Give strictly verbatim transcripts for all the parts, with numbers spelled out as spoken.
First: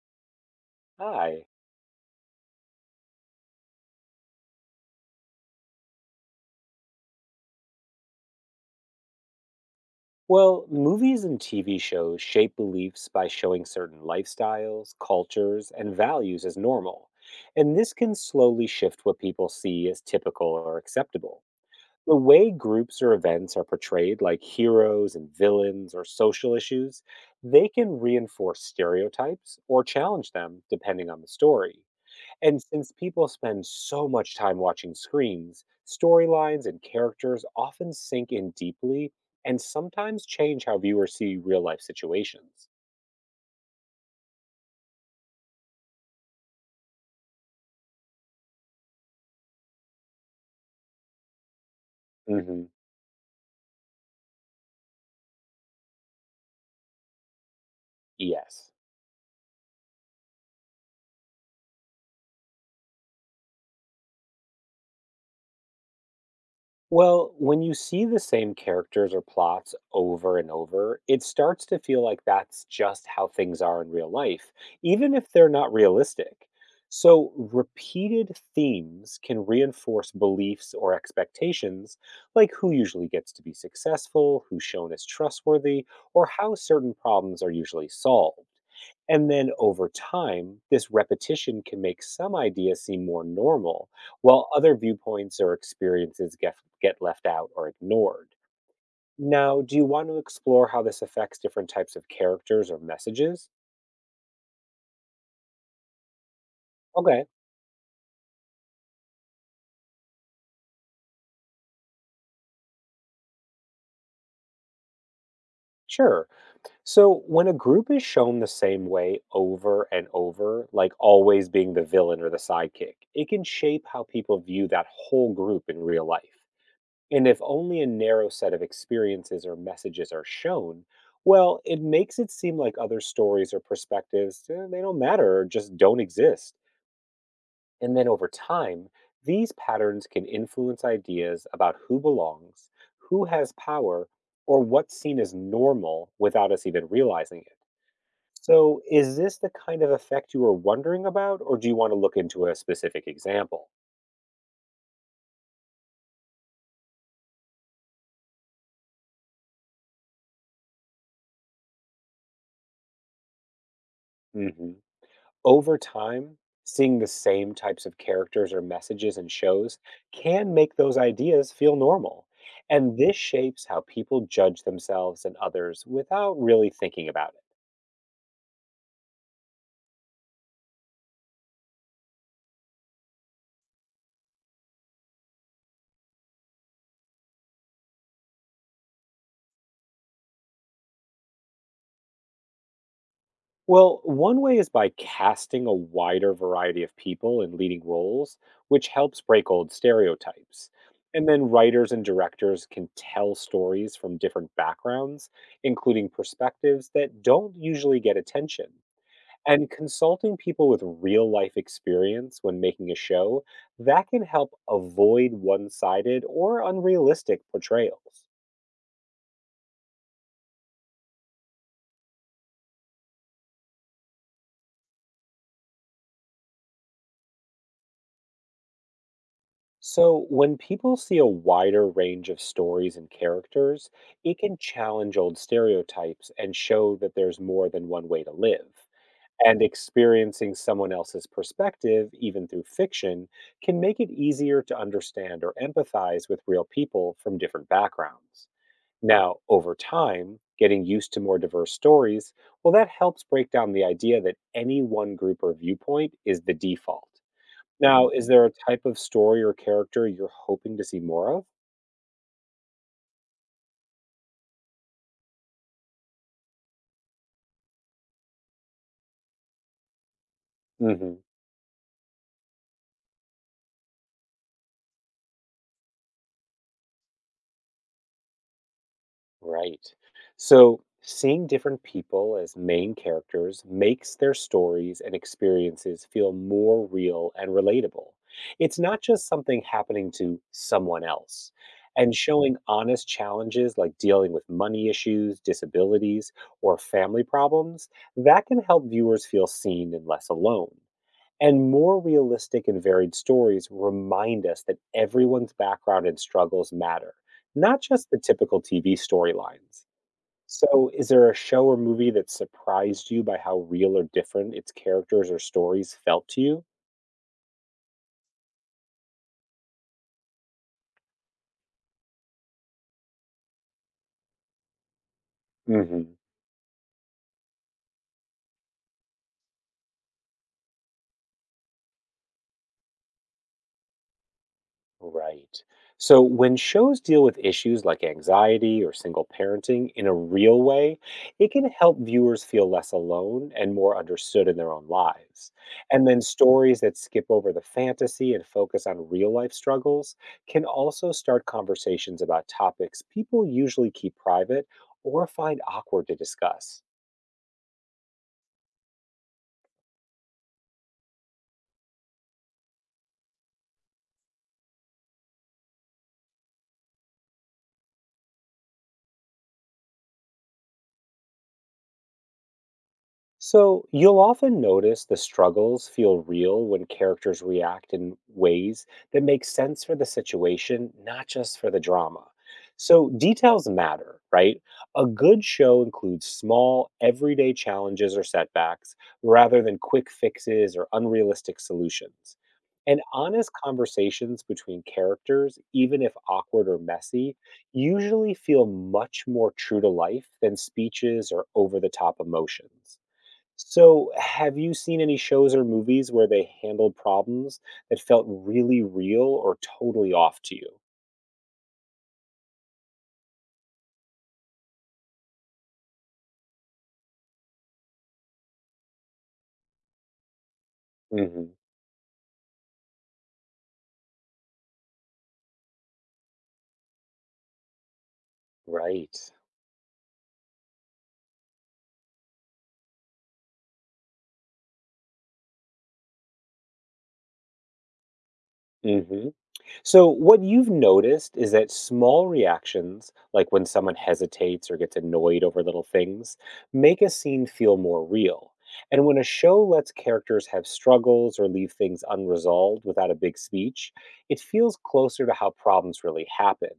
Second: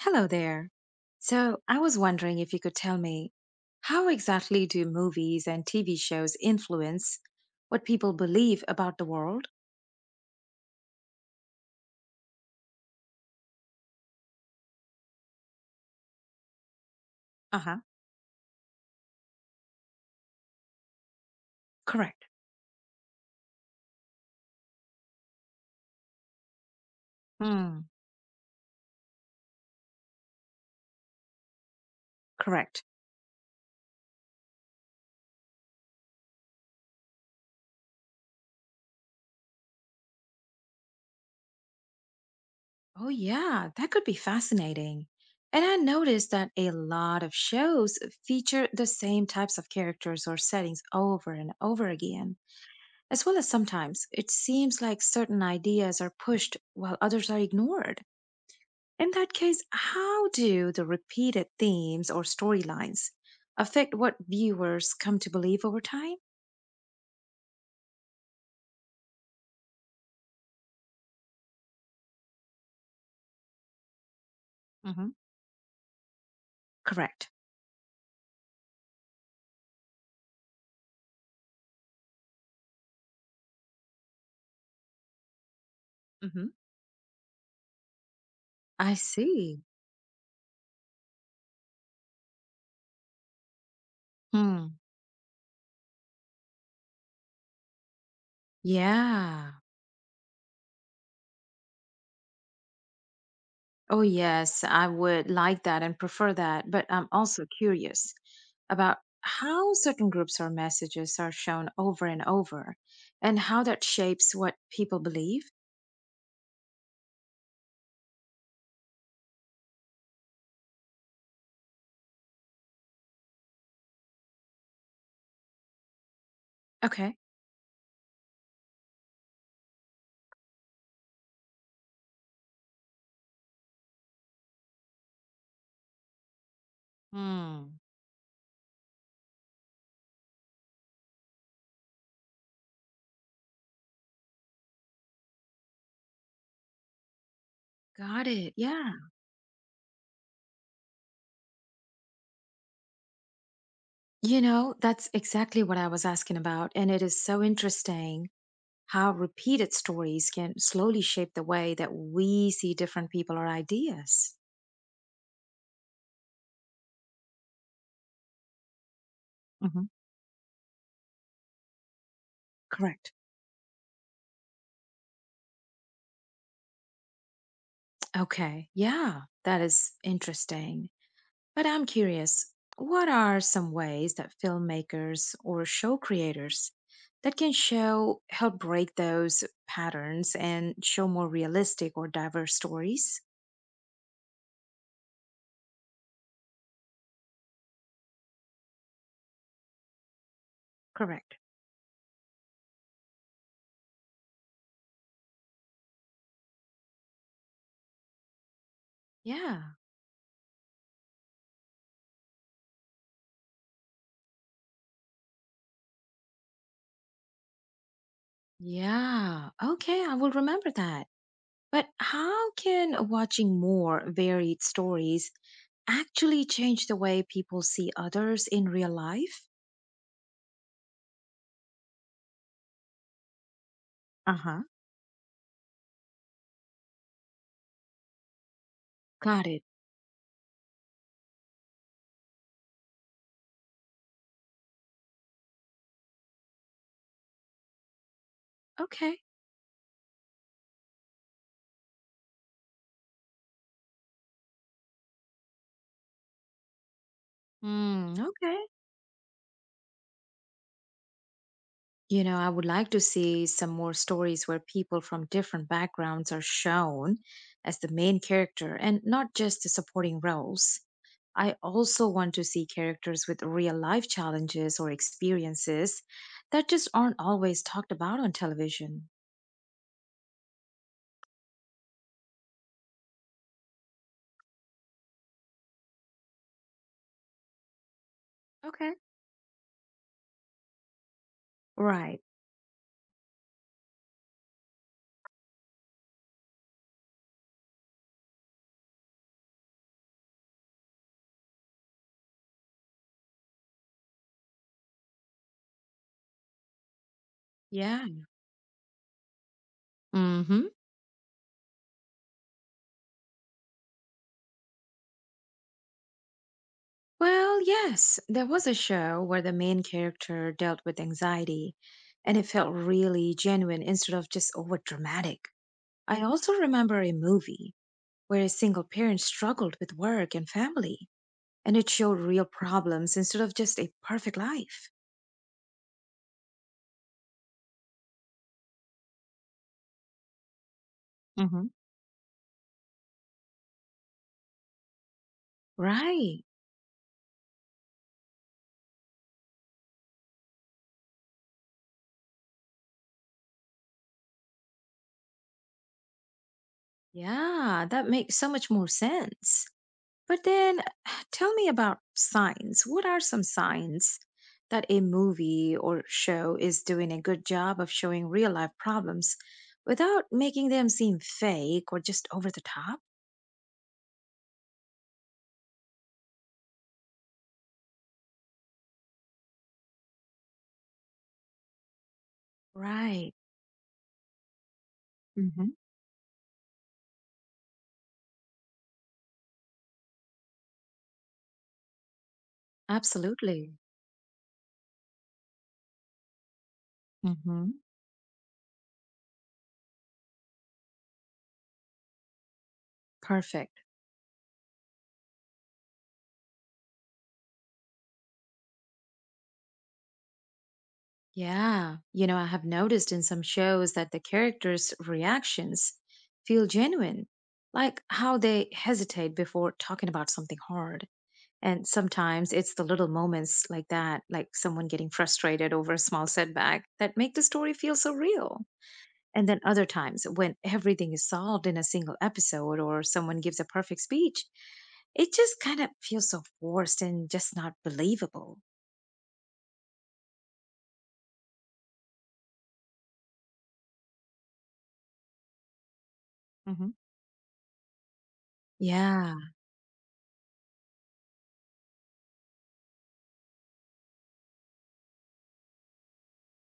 Hello there. Hi. So, I was wondering if you could tell me, how exactly do movies and T V shows influence what people believe about the world? Well, movies and T V shows shape beliefs by showing certain lifestyles, cultures, and values as normal. Uh And huh. this can slowly shift what people see as typical or acceptable. The Correct. way groups or events are portrayed, like heroes and villains or social issues, they Hmm. can reinforce stereotypes or challenge them depending on the story. And Correct. since people spend so much time watching screens, storylines and characters often sink in deeply and sometimes change how viewers see real life situations. Oh, yeah, that could be fascinating. And I noticed that a lot of shows feature the same types of characters or settings over and over again, Hmm. as well as sometimes it seems like certain ideas are pushed while others are ignored. Yes. In that case, how do the repeated themes or storylines affect what viewers come to believe over time? Well, when you see the same characters or plots over and over, it starts to feel like that's just how things are in real life, Hmm. even if they're not realistic. Correct. So, repeated themes can reinforce beliefs or expectations, like who usually gets to be successful, who's shown as trustworthy, or Hmm. how certain problems are usually solved. I And then see. over time, this repetition can make some ideas seem more normal while Hmm. other viewpoints or experiences get, get left out or ignored. Yeah. Now, do you want to explore how this affects different types of characters or messages? Oh, yes, I would like that and prefer that. But I'm Okay, also curious about how certain groups or messages are shown over and over and how that shapes what people believe. sure. So, when a group is shown the same way over and over, like always being the villain or the sidekick, it can shape how people view that whole group in real life. Okay. And if only a narrow set of experiences or messages are shown, well, it makes it seem like other stories or perspectives, eh, they don't matter or just don't exist. Hmm. And then over time, these patterns can influence ideas about who belongs, who has power, or what's seen as normal without us even realizing it. Got it. So, Yeah. is this the kind of effect you were wondering about, or do you want to look into a specific example? You know, that's exactly what I was asking about. And it is so interesting how repeated stories can slowly shape the way that we see different people or ideas. Hmm. Over time, seeing the same types of characters or messages in shows Hmm. can make those ideas feel normal. And Correct. this shapes how people judge themselves and others without really thinking about it. Okay, yeah, that is interesting. But I'm curious, what are some ways that filmmakers or show creators that can show help break those patterns and show more realistic or diverse stories? Well, one way is by casting a wider variety of people in leading roles, which helps break old stereotypes. And Correct. then writers and directors can tell stories from different backgrounds, including perspectives that don't usually get attention. Yeah. And consulting people with real life experience when making a show, that can help avoid one sided or unrealistic portrayals. Yeah, okay, I will remember that. But how can watching more varied stories actually change the way people see others in real life? So, when people see a wider range of stories and characters, Uh it can huh. challenge old stereotypes and show that there's more than one way to live. Got And it. experiencing someone else's perspective, even through fiction, can make it easier to understand or empathize with real people from different backgrounds. Okay. Now, over time, getting used to more diverse stories, well, that helps break down the idea that any one group or viewpoint is the default. Now, Mm, is there a okay. type of story or character you're hoping to see more of? You know, I would like to see some more stories where people from different backgrounds are shown as the main character and not just the supporting roles. Hmm. I also want to see characters with real life challenges or experiences that just aren't always talked about on television. Right. So, seeing different people as main characters makes their stories and experiences feel more real and relatable. It's Okay. not just something happening to someone else. And Right. showing honest challenges like dealing with money issues, disabilities, or family problems, that can help viewers feel seen and less alone. And more realistic and varied stories remind us that everyone's background and struggles matter, not Yeah. just the typical T V storylines. Hmm. So, is there a show or movie that surprised you by how real or different its characters or stories felt to you? Well, yes, there was a show where the main character dealt with anxiety, and it felt really genuine instead of just over dramatic. Hmm. I also remember a movie where a single parent struggled with work and family, and it showed real problems instead of just a perfect life. Right. So when shows deal with issues like anxiety or single parenting in a real way, it can Hmm. help viewers feel less alone and more understood in their own lives. And then Right. stories that skip over the fantasy and focus on real life struggles can also start conversations about topics people usually keep private or find awkward to discuss. Yeah, that makes so much more sense. But then tell me about signs. What are some signs that a movie or show is doing a good job of showing real life problems without making them seem fake or just over the top? So, you'll often notice the struggles feel real when characters react in ways that make sense for the situation, not just for the drama. So, Right. details matter, right? A good Hmm. show includes small, everyday challenges or setbacks rather than quick fixes or unrealistic solutions. And honest Absolutely. conversations between characters, even if awkward or messy, Hmm. usually feel much more true to life than speeches or over the top emotions. Perfect. So, have you seen any shows or movies where they handled problems that felt really real or totally off to you? Yeah. You know, I have noticed in some shows that the characters' reactions feel genuine, like how they hesitate before talking about something hard. Hmm. And sometimes it's the little moments like that, like someone getting frustrated over a small setback, that make the story feel so real. Right. And then other times when everything is solved in a single episode or someone gives a perfect speech, it just kind of feels so forced and just not believable. Hmm. So, what you've noticed is that small reactions, like when someone hesitates or gets annoyed over little things, Hmm. make a scene feel more real. And when a Yeah, show lets characters have struggles or leave things unresolved without a big speech, it feels closer to how problems really happen.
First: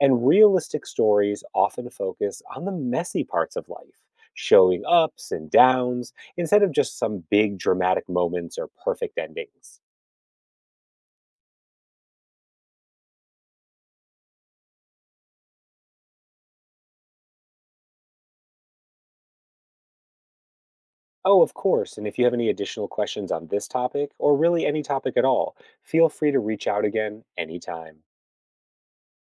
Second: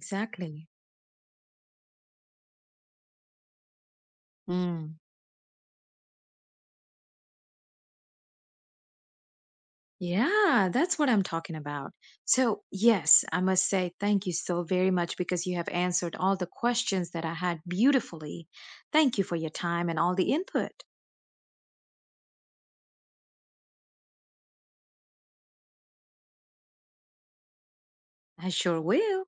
And realistic stories often focus on the messy parts of life, showing Mm. ups and downs, instead of just some big dramatic moments or perfect endings. Yeah, that's what I'm talking about. So, yes, I must say thank you so very much because you have answered all the questions that I had beautifully. Thank you for your time and all the input. Oh, of course. And if you have any additional questions on this topic, or really any topic at all, feel free to reach out again anytime. I sure will.